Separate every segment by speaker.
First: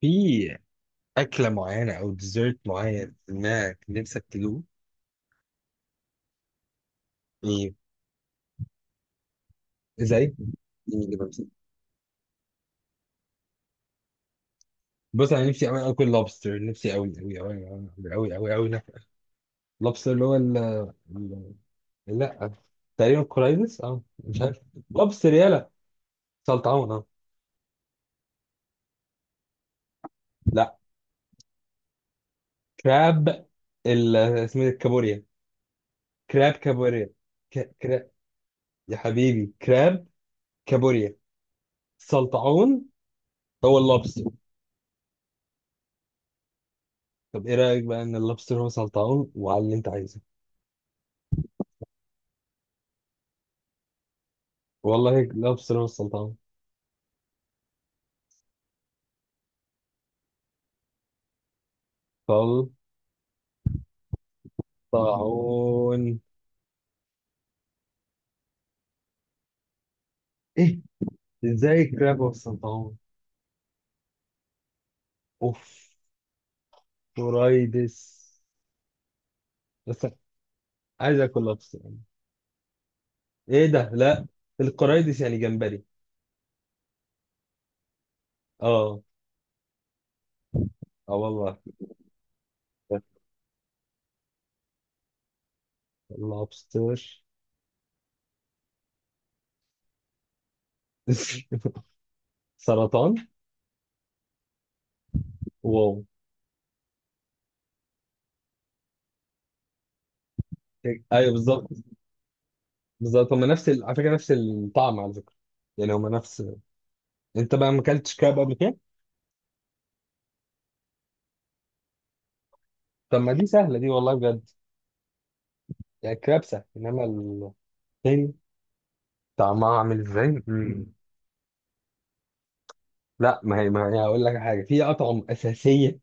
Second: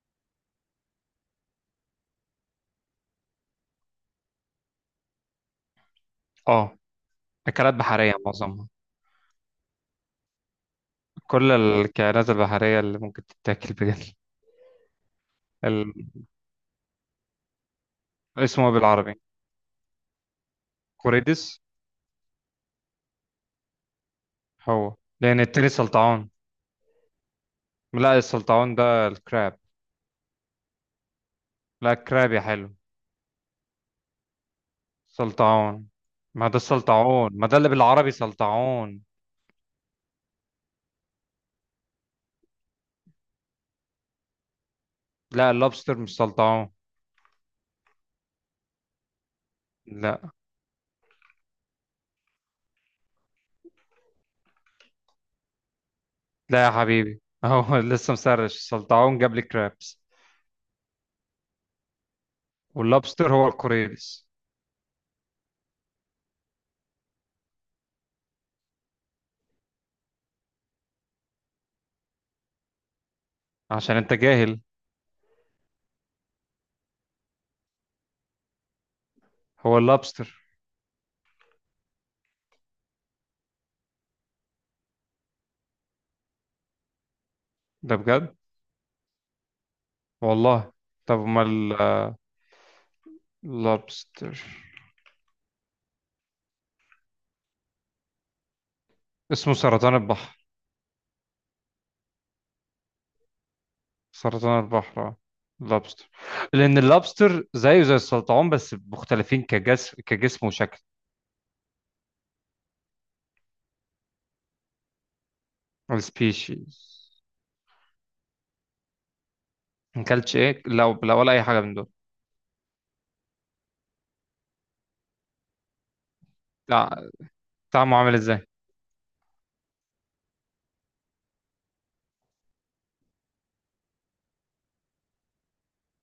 Speaker 1: في أكلة معينة أو ديزرت معين إنك نفسك تدوق
Speaker 2: اه،
Speaker 1: إيه؟
Speaker 2: اكلات بحريه معظمها.
Speaker 1: زي إيه؟ اللي بمسك.
Speaker 2: كل الكائنات البحريه اللي ممكن تتاكل بجد.
Speaker 1: بص أنا نفسي أوي
Speaker 2: ال...
Speaker 1: آكل لوبستر، نفسي أوي أوي أوي أوي أوي أوي
Speaker 2: اسمه
Speaker 1: أوي
Speaker 2: إيه
Speaker 1: ناكل
Speaker 2: بالعربي؟
Speaker 1: لوبستر اللي هو ال-
Speaker 2: كوريدس.
Speaker 1: لا، تقريبا كورايزس، مش عارف.
Speaker 2: هو.
Speaker 1: لوبستر
Speaker 2: لان التاني
Speaker 1: يلا.
Speaker 2: سلطعون.
Speaker 1: سلطعون أه.
Speaker 2: لا، السلطعون ده الكراب.
Speaker 1: لا،
Speaker 2: لا، الكراب يا حلو.
Speaker 1: كراب. ال اسمه إيه؟ الكابوريا،
Speaker 2: سلطعون. ما
Speaker 1: كراب،
Speaker 2: ده
Speaker 1: كابوريا،
Speaker 2: السلطعون، ما ده اللي
Speaker 1: كراب
Speaker 2: بالعربي
Speaker 1: يا
Speaker 2: سلطعون.
Speaker 1: حبيبي، كراب، كابوريا، سلطعون، هو اللوبستر.
Speaker 2: لا، اللوبستر مش سلطعون.
Speaker 1: طب ايه رأيك بقى ان اللوبستر هو سلطعون وعلى اللي انت عايزه؟
Speaker 2: لا،
Speaker 1: والله لابس سلام السلطعون.
Speaker 2: لا يا حبيبي، هو لسه مسرش السلطعون جاب لي كرابس. واللوبستر هو الكوريدس.
Speaker 1: سلطعون. ايه؟ ازاي كراب والسلطعون؟
Speaker 2: عشان انت جاهل.
Speaker 1: اوف. قرايدس
Speaker 2: هو
Speaker 1: بس.
Speaker 2: اللوبستر.
Speaker 1: عايز اكل لابس يعني. ايه ده؟ لا، القرايدس يعني جمبري.
Speaker 2: ده بجد.
Speaker 1: اه.
Speaker 2: والله.
Speaker 1: اه
Speaker 2: طب
Speaker 1: والله.
Speaker 2: امال لابستر.
Speaker 1: لابستر.
Speaker 2: اسمه سرطان البحر.
Speaker 1: سرطان.
Speaker 2: سرطان البحر، اه.
Speaker 1: واو.
Speaker 2: لابستر. لان اللابستر زيه زي السلطعون بس مختلفين كجسم وشكل.
Speaker 1: ايوه بالظبط. بالظبط هما نفس على فكره نفس الطعم على فكره. يعني هما نفس.
Speaker 2: السبيشيز.
Speaker 1: انت بقى ما اكلتش كراب قبل كده؟
Speaker 2: ما اكلتش ايه، لا لا، ولا اي حاجه من دول.
Speaker 1: طب ما دي سهله دي والله بجد. يعني الكراب سهل، انما
Speaker 2: لا. طعمه عامل
Speaker 1: التاني.
Speaker 2: ازاي؟
Speaker 1: طعمها عامل ازاي؟ مم. لا، ما هي هقول لك حاجه، في اطعم اساسيه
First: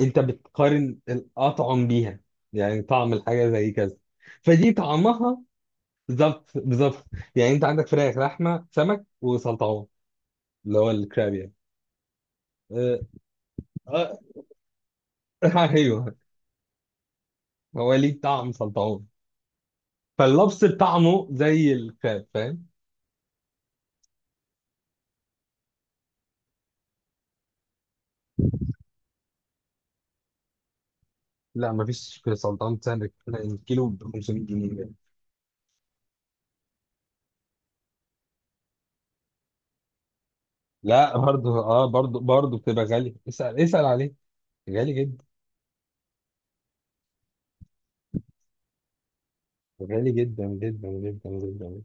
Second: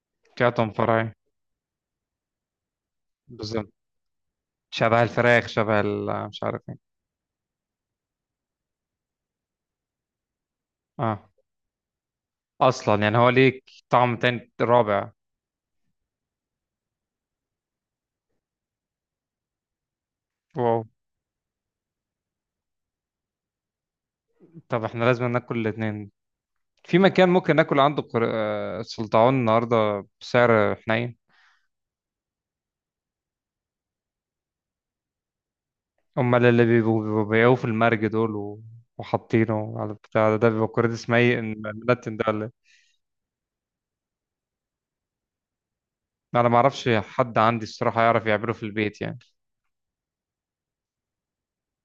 Speaker 1: انت
Speaker 2: كاتم
Speaker 1: بتقارن
Speaker 2: فراي.
Speaker 1: الاطعم بيها. يعني طعم الحاجه زي
Speaker 2: بالظبط.
Speaker 1: كذا، فدي
Speaker 2: شبه
Speaker 1: طعمها.
Speaker 2: الفراخ، شبه مش
Speaker 1: بالظبط
Speaker 2: عارف ايه.
Speaker 1: بالظبط. يعني انت عندك فراخ، لحمه، سمك، وسلطعون اللي هو
Speaker 2: اه.
Speaker 1: الكراب يعني. اه.
Speaker 2: اصلا يعني هو ليه طعم
Speaker 1: آه،
Speaker 2: تاني رابع.
Speaker 1: ايوه. هو ليه طعم سلطعون. فاللبس
Speaker 2: واو.
Speaker 1: بطعمه زي الكراب، فاهم؟
Speaker 2: طب احنا لازم ناكل الاتنين. في مكان ممكن ناكل عنده سلطعون النهارده بسعر حنين؟
Speaker 1: لا، مفيش سلطعون بتسعر الكيلو ب 500 جنيه.
Speaker 2: امال اللي بيبقوا بيبقوا بيقوا في المرج دول وحاطينه على البتاع ده بيبقى كوريدس
Speaker 1: لا
Speaker 2: ميت
Speaker 1: برضه اه
Speaker 2: الملتن
Speaker 1: برضه
Speaker 2: ده ولا إيه؟
Speaker 1: برضه بتبقى غالي، اسال عليه. غالي جدا.
Speaker 2: انا ما اعرفش حد عندي الصراحه يعرف يعمله في البيت يعني.
Speaker 1: غالي جدا جدا جدا جدا.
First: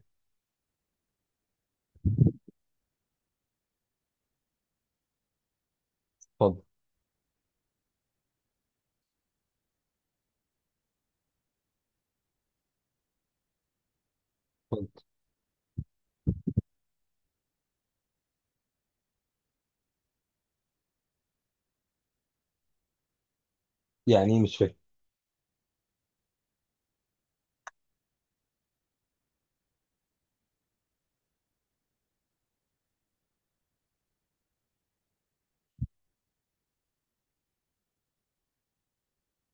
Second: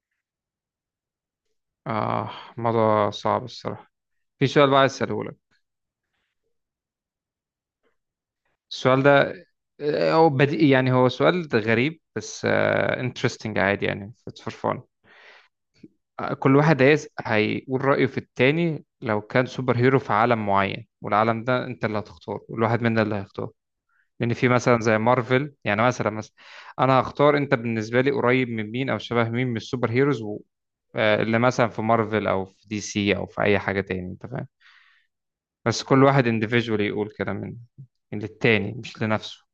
Speaker 2: اه. الموضوع صعب الصراحه. في سؤال بقى عايز اساله لك.
Speaker 1: اتفضل.
Speaker 2: السؤال ده هو بديهي يعني، هو سؤال غريب بس انترستنج، عادي يعني، اتس فور فان.
Speaker 1: اتفضل.
Speaker 2: كل واحد هيقول رأيه في التاني لو كان سوبر هيرو في عالم معين، والعالم ده انت اللي هتختاره والواحد منا اللي هيختاره.
Speaker 1: يعني
Speaker 2: لان
Speaker 1: ايه؟
Speaker 2: في
Speaker 1: مش فاهم.
Speaker 2: مثلا زي مارفل، يعني مثلا. انا هختار، انت بالنسبه لي قريب من مين او شبه مين من السوبر هيروز اللي مثلا في مارفل او في دي سي او في اي حاجه تاني، انت فاهم. بس كل واحد انديفيدولي يقول كده، من للتاني مش لنفسه.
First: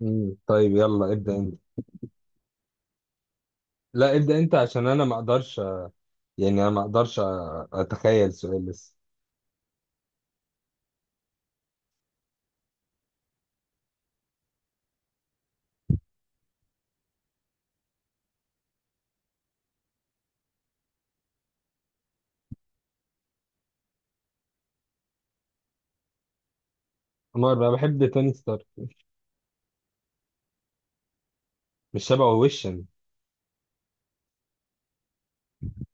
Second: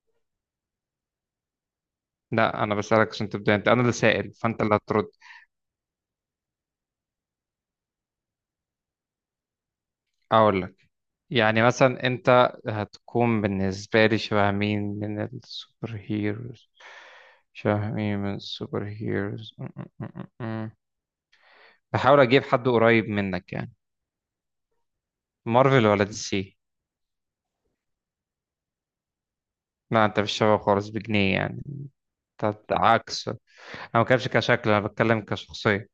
Speaker 1: مم. طيب يلا ابدأ انت.
Speaker 2: لا، انا بسالك عشان تبدا انت، انا اللي
Speaker 1: لا
Speaker 2: سائل
Speaker 1: ابدأ انت
Speaker 2: فانت اللي
Speaker 1: عشان انا
Speaker 2: هترد.
Speaker 1: ما اقدرش يعني انا ما اقدرش اتخيل سؤال لسه.
Speaker 2: اقول لك. يعني مثلا انت هتكون بالنسبه لي شبه مين من السوبر هيروز. شبه مين من السوبر هيروز. بحاول اجيب حد قريب منك يعني. مارفل ولا دي سي؟
Speaker 1: نور بقى بحب توني ستارك.
Speaker 2: لا، انت مش شبه خالص بجنيه يعني.
Speaker 1: مش شبهه
Speaker 2: انت
Speaker 1: وشا.
Speaker 2: عكس انا. ما بتكلمش كشكل، انا بتكلم كشخصيه.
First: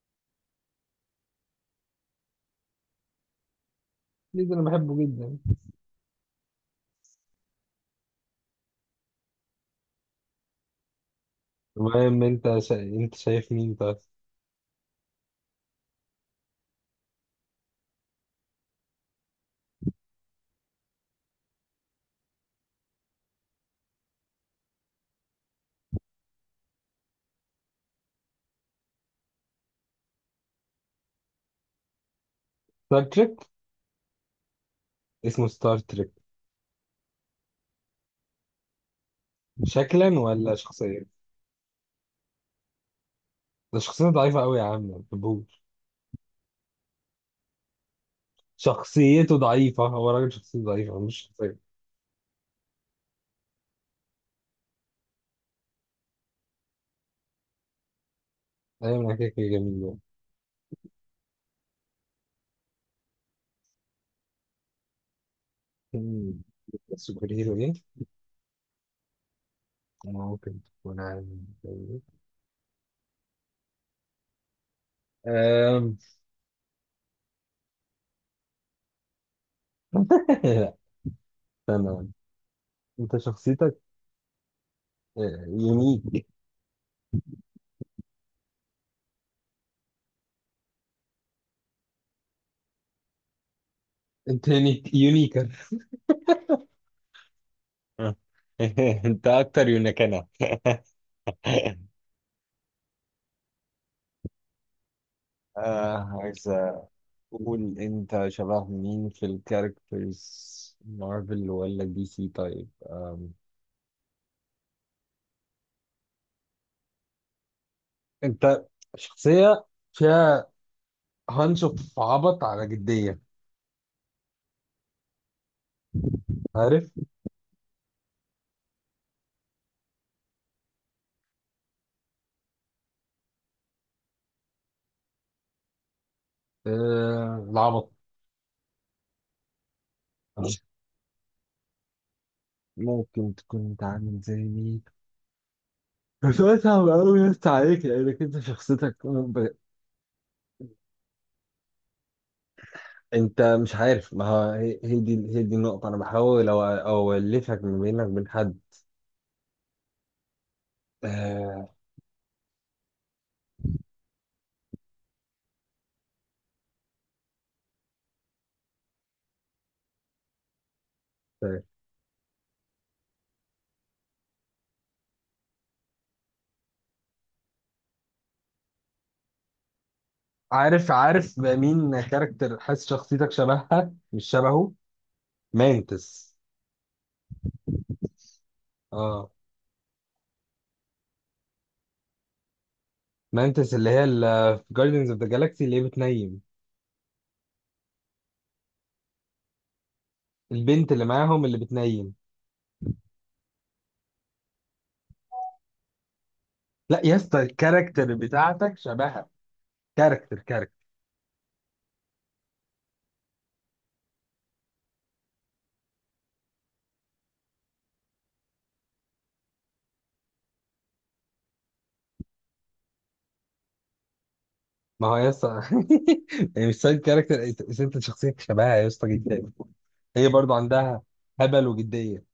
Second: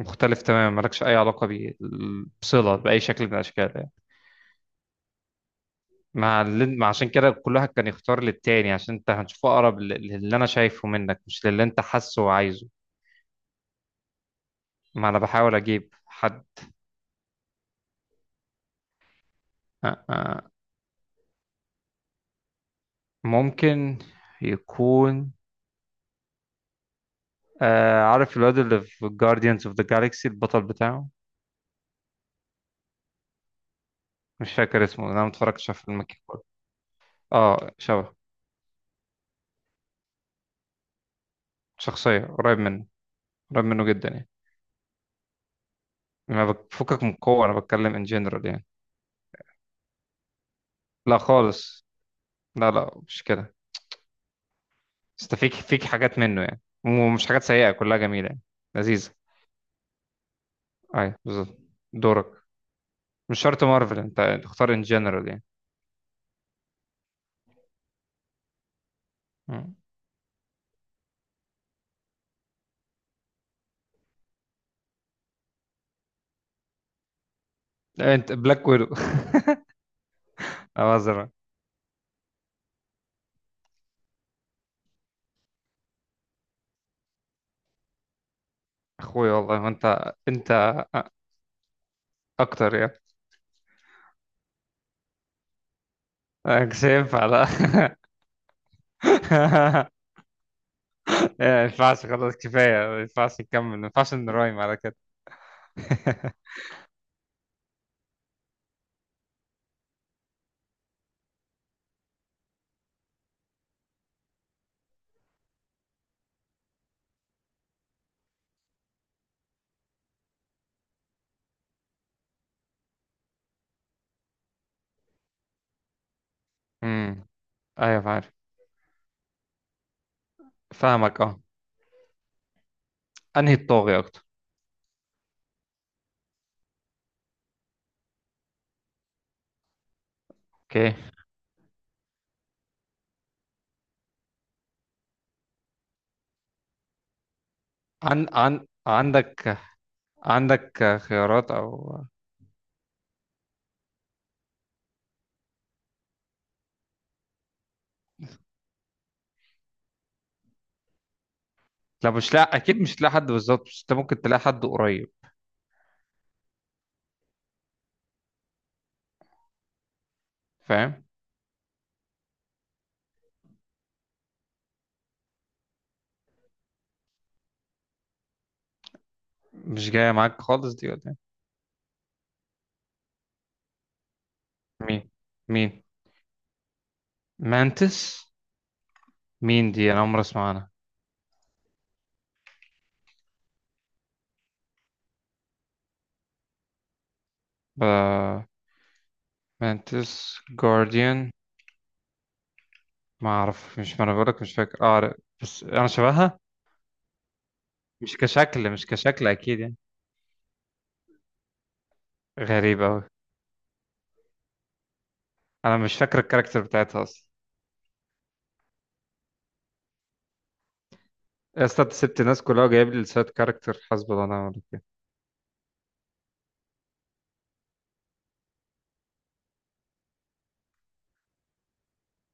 Speaker 2: مختلف تماما، مالكش اي علاقه بصله باي شكل من الاشكال يعني.
Speaker 1: ليه ده؟ انا بحبه جدا.
Speaker 2: مع اللي... مع عشان كده كل واحد كان يختار للتاني، عشان انت هتشوفه اقرب للي انا شايفه منك، مش للي انت
Speaker 1: المهم،
Speaker 2: حاسه وعايزه.
Speaker 1: انت شايف مين طيب؟
Speaker 2: ما انا بحاول اجيب حد. آه، آه. ممكن يكون عارف الواد اللي في Guardians of the Galaxy البطل بتاعه؟
Speaker 1: ستار تريك.
Speaker 2: مش فاكر اسمه، انا ما
Speaker 1: اسمه
Speaker 2: اتفرجتش
Speaker 1: ستار
Speaker 2: على فيلم
Speaker 1: تريك.
Speaker 2: كيك بوكس. اه، شبه.
Speaker 1: شكلا ولا شخصيا؟
Speaker 2: شخصيه قريب منه. قريب
Speaker 1: ده
Speaker 2: منه جدا
Speaker 1: شخصيته
Speaker 2: يعني.
Speaker 1: ضعيفة قوي يا عم، ما بحبوش.
Speaker 2: ما بفكك من قوه، انا بتكلم ان جنرال يعني.
Speaker 1: شخصيته ضعيفة، هو راجل شخصيته ضعيفة مش
Speaker 2: لا
Speaker 1: شخصية.
Speaker 2: خالص. لا، لا، مش كده. بس فيك حاجات منه يعني، ومش حاجات سيئه، كلها جميله يعني.
Speaker 1: ايوه
Speaker 2: لذيذه.
Speaker 1: انا كده كده جميل يعني.
Speaker 2: ايوه بالظبط. دورك. مش شرط مارفل انت تختار ان جنرال يعني.
Speaker 1: مم. سوبر هيرو.
Speaker 2: مم.
Speaker 1: ممكن تكون عامل زي أم...
Speaker 2: لا، انت بلاك ويدو.
Speaker 1: لا.
Speaker 2: أزرق.
Speaker 1: استنى، انت شخصيتك يونيك.
Speaker 2: اخوي والله، ما انت اكتر يعني.
Speaker 1: انت يونيك يونيكر.
Speaker 2: أنا مش هينفع، لا.
Speaker 1: انت اكتر يونيكنا.
Speaker 2: إيه، ما ينفعش خلاص، كفاية، ما ينفعش نكمل، ما ينفعش نرايم على كده.
Speaker 1: عايز اقول انت شبه مين في الكاركترز، مارفل ولا دي سي؟ طيب، انت شخصية فيها هانش اوف عبط على جدية، عارف؟
Speaker 2: امم. ايوه عارف. فاهمك، اه. انهي الطاغي اكتر؟
Speaker 1: العبط.
Speaker 2: اوكي.
Speaker 1: ممكن تكون انت عامل زي مين؟ بس سؤال صعب قوي يا اسطى عليك، لانك
Speaker 2: عن عن عندك. عندك خيارات او.
Speaker 1: انت مش عارف. ما هو هي دي النقطة، انا بحاول اولفك ما بينك وبين حد. آه،
Speaker 2: لا، اكيد مش تلاقي حد بالظبط، بس انت ممكن تلاقي حد قريب. فاهم؟
Speaker 1: طيب.
Speaker 2: مش جاية معاك خالص دي
Speaker 1: عارف
Speaker 2: ولا إيه؟
Speaker 1: عارف بقى مين كاركتر حاسس شخصيتك شبهها، مش شبهه.
Speaker 2: مين؟ مين؟
Speaker 1: مانتس.
Speaker 2: مانتس.
Speaker 1: اه.
Speaker 2: مين دي؟ انا عمري اسمع عنها.
Speaker 1: مانتس اللي هي اللي في جاردنز اوف ذا جالاكسي اللي هي بتنيم،
Speaker 2: ب- مانتس
Speaker 1: البنت اللي
Speaker 2: جارديان.
Speaker 1: معاهم اللي بتنيم.
Speaker 2: ما انا بقولك مش فاكر، اه عارف. بس انا شبهها.
Speaker 1: لا يا اسطى، الكاركتر
Speaker 2: مش كشكل
Speaker 1: بتاعتك
Speaker 2: مش كشكل
Speaker 1: شبهها.
Speaker 2: اكيد يعني.
Speaker 1: كاركتر كاركتر.
Speaker 2: غريب أوي. أنا مش فاكر الكاركتر بتاعتها أصلا. يا اسطى، أنت سبت الناس كلها وجايب لي لسات كاركتر، حسب الله ونعم الوكيل.
Speaker 1: ما هو يا اسطى. يعني مش سايد كاركتر، ست شخصيتك شبهها يا اسطى جدا. هي برضو عندها هبل وجديه.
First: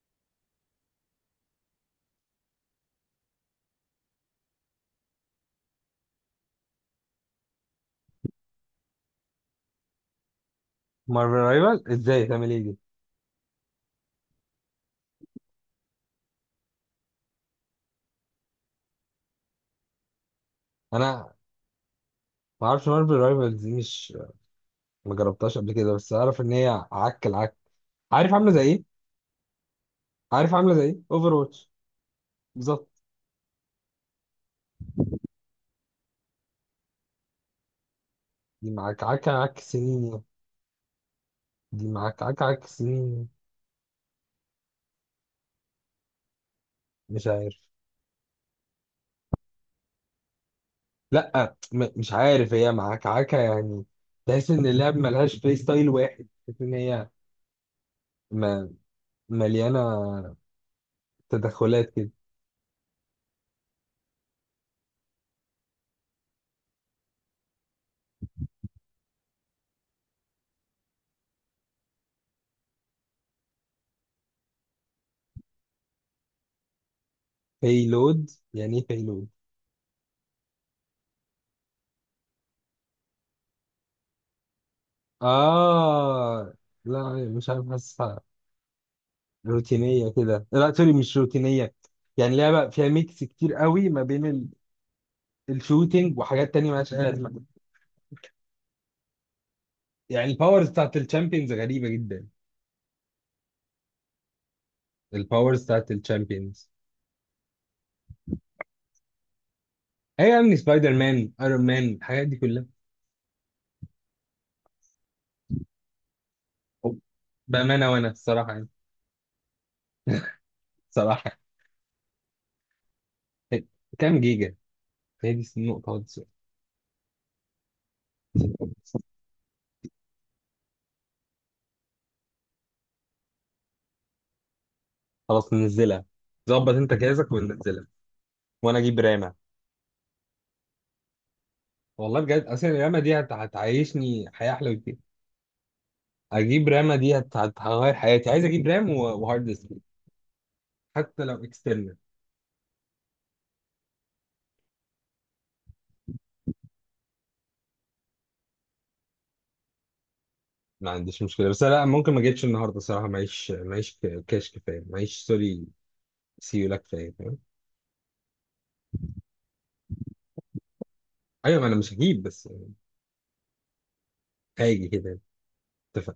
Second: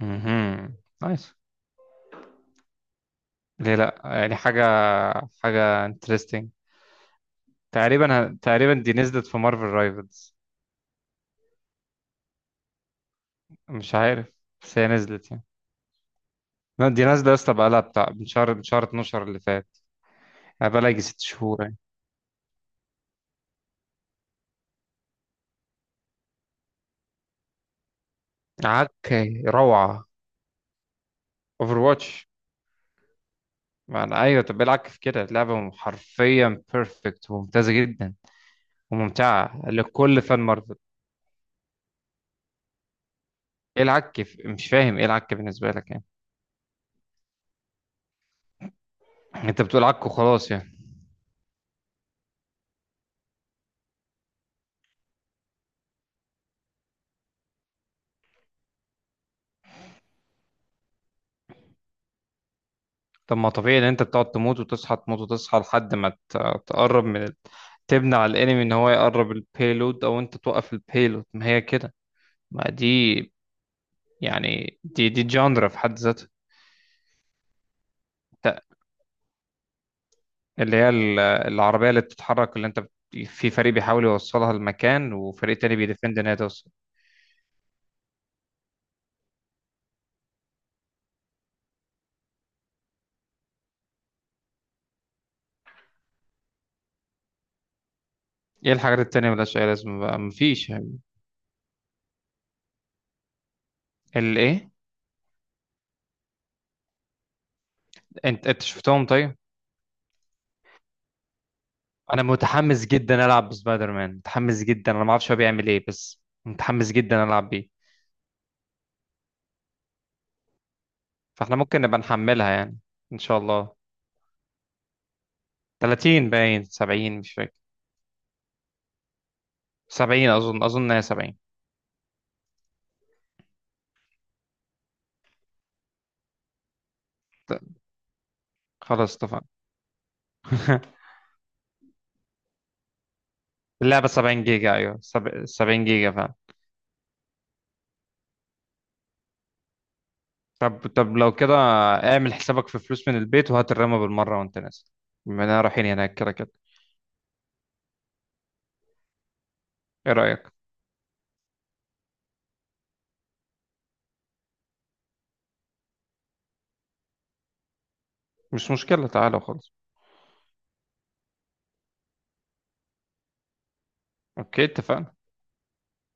Speaker 2: مهم. نايس. ليه لأ؟ يعني حاجة، حاجة انترستنج. تقريبا دي نزلت في مارفل رايفلز.
Speaker 1: مارفل رايفل ازاي؟ تعمل ايه دي؟
Speaker 2: مش عارف، بس هي نزلت يعني. لا، دي نازلة يا اسطى، بقالها بتاع من شهر 12 اللي فات. يعني بقالها يجي ست
Speaker 1: انا
Speaker 2: شهور يعني.
Speaker 1: ما اعرفش مارفل رايفل دي، مش ما جربتهاش قبل كده، بس اعرف ان هي عك العك. عارف عامله زي ايه؟
Speaker 2: عكي روعة.
Speaker 1: عارف عامله زي ايه؟ اوفر واتش.
Speaker 2: اوفر واتش.
Speaker 1: بالظبط.
Speaker 2: يعني ايوه، طب إيه العك في كده؟ لعبة حرفيا بيرفكت وممتازة جدا،
Speaker 1: دي معاك عك عك
Speaker 2: وممتعة
Speaker 1: سنين.
Speaker 2: لكل فان مارفل.
Speaker 1: دي معاك عك عك سنين.
Speaker 2: ايه العك مش فاهم ايه العك بالنسبه لك يعني.
Speaker 1: مش عارف.
Speaker 2: انت بتقول عك وخلاص يعني.
Speaker 1: لا، مش عارف، هي معاك عك يعني. تحس ان اللعب ملهاش بلاي ستايل واحد، تحس ان هي م- مليانه تدخلات كده.
Speaker 2: طب ما طبيعي ان انت بتقعد تموت وتصحى، تموت وتصحى لحد ما تقرب من تبني على الانمي ان هو يقرب البيلود او انت توقف البيلود، ما هي كده. ما دي، يعني دي جاندرا في حد ذاتها.
Speaker 1: لود،
Speaker 2: ت-
Speaker 1: يعني ايه لود؟
Speaker 2: اللي هي العربيه اللي بتتحرك، اللي انت في فريق بيحاول يوصلها لمكان وفريق تاني بيدفند ان هي
Speaker 1: اه.
Speaker 2: توصل.
Speaker 1: لا مش عارف، حاسسها روتينيه كده. لا سوري، مش روتينيه. يعني لعبه فيها ميكس كتير قوي ما بين الشوتينج وحاجات تانية مالهاش اي لازمه.
Speaker 2: ايه الحاجات التانية ملهاش اي لازمه؟ بقى
Speaker 1: يعني الباورز
Speaker 2: مفيش.
Speaker 1: بتاعت الشامبيونز غريبه جدا.
Speaker 2: الايه؟
Speaker 1: الباورز بتاعت الشامبيونز.
Speaker 2: انت شفتهم طيب؟
Speaker 1: ايوه يعني سبايدر مان، ايرون مان،
Speaker 2: انا
Speaker 1: الحاجات دي كلها.
Speaker 2: متحمس جدا العب بسبايدر مان، متحمس جدا، انا ما اعرفش هو بيعمل ايه بس متحمس جدا العب بيه.
Speaker 1: بامانه وانا الصراحه يعني. الصراحه.
Speaker 2: فاحنا ممكن نبقى نحملها يعني، ان شاء
Speaker 1: يعني.
Speaker 2: الله.
Speaker 1: كام جيجا؟ هي دي النقطه خالص.
Speaker 2: 30 باين 70، مش فاكر. 70 اظن هي 70.
Speaker 1: خلاص ننزلها. ظبط انت جهازك
Speaker 2: ط-
Speaker 1: وننزلها وانا اجيب
Speaker 2: خلاص
Speaker 1: رام.
Speaker 2: اتفقنا.
Speaker 1: والله بجد، اصل الرامة دي
Speaker 2: اللعبة
Speaker 1: هتعيشني
Speaker 2: 70
Speaker 1: حياة احلى
Speaker 2: جيجا،
Speaker 1: بكتير.
Speaker 2: ايوه 70 جيجا فعلا.
Speaker 1: اجيب رامة دي هتغير حياتي. عايز اجيب رام وهارد ديسك
Speaker 2: طب
Speaker 1: حتى
Speaker 2: لو
Speaker 1: لو
Speaker 2: كده،
Speaker 1: اكسترنال.
Speaker 2: اعمل حسابك في فلوس من البيت وهات الرامة بالمرة وانت نازل، بما اننا رايحين هناك كده كده. ايه رأيك؟
Speaker 1: ما عنديش مشكلة، بس لا ممكن ما اجيبش النهاردة صراحة، معيش كاش كفاية، معيش سوري. سيولا كفاية، فاهم؟
Speaker 2: مش مشكلة، تعالى وخلاص.
Speaker 1: ايوه ما انا مش هجيب بس.
Speaker 2: اوكي،
Speaker 1: هاجي كده.
Speaker 2: اتفقنا.
Speaker 1: انت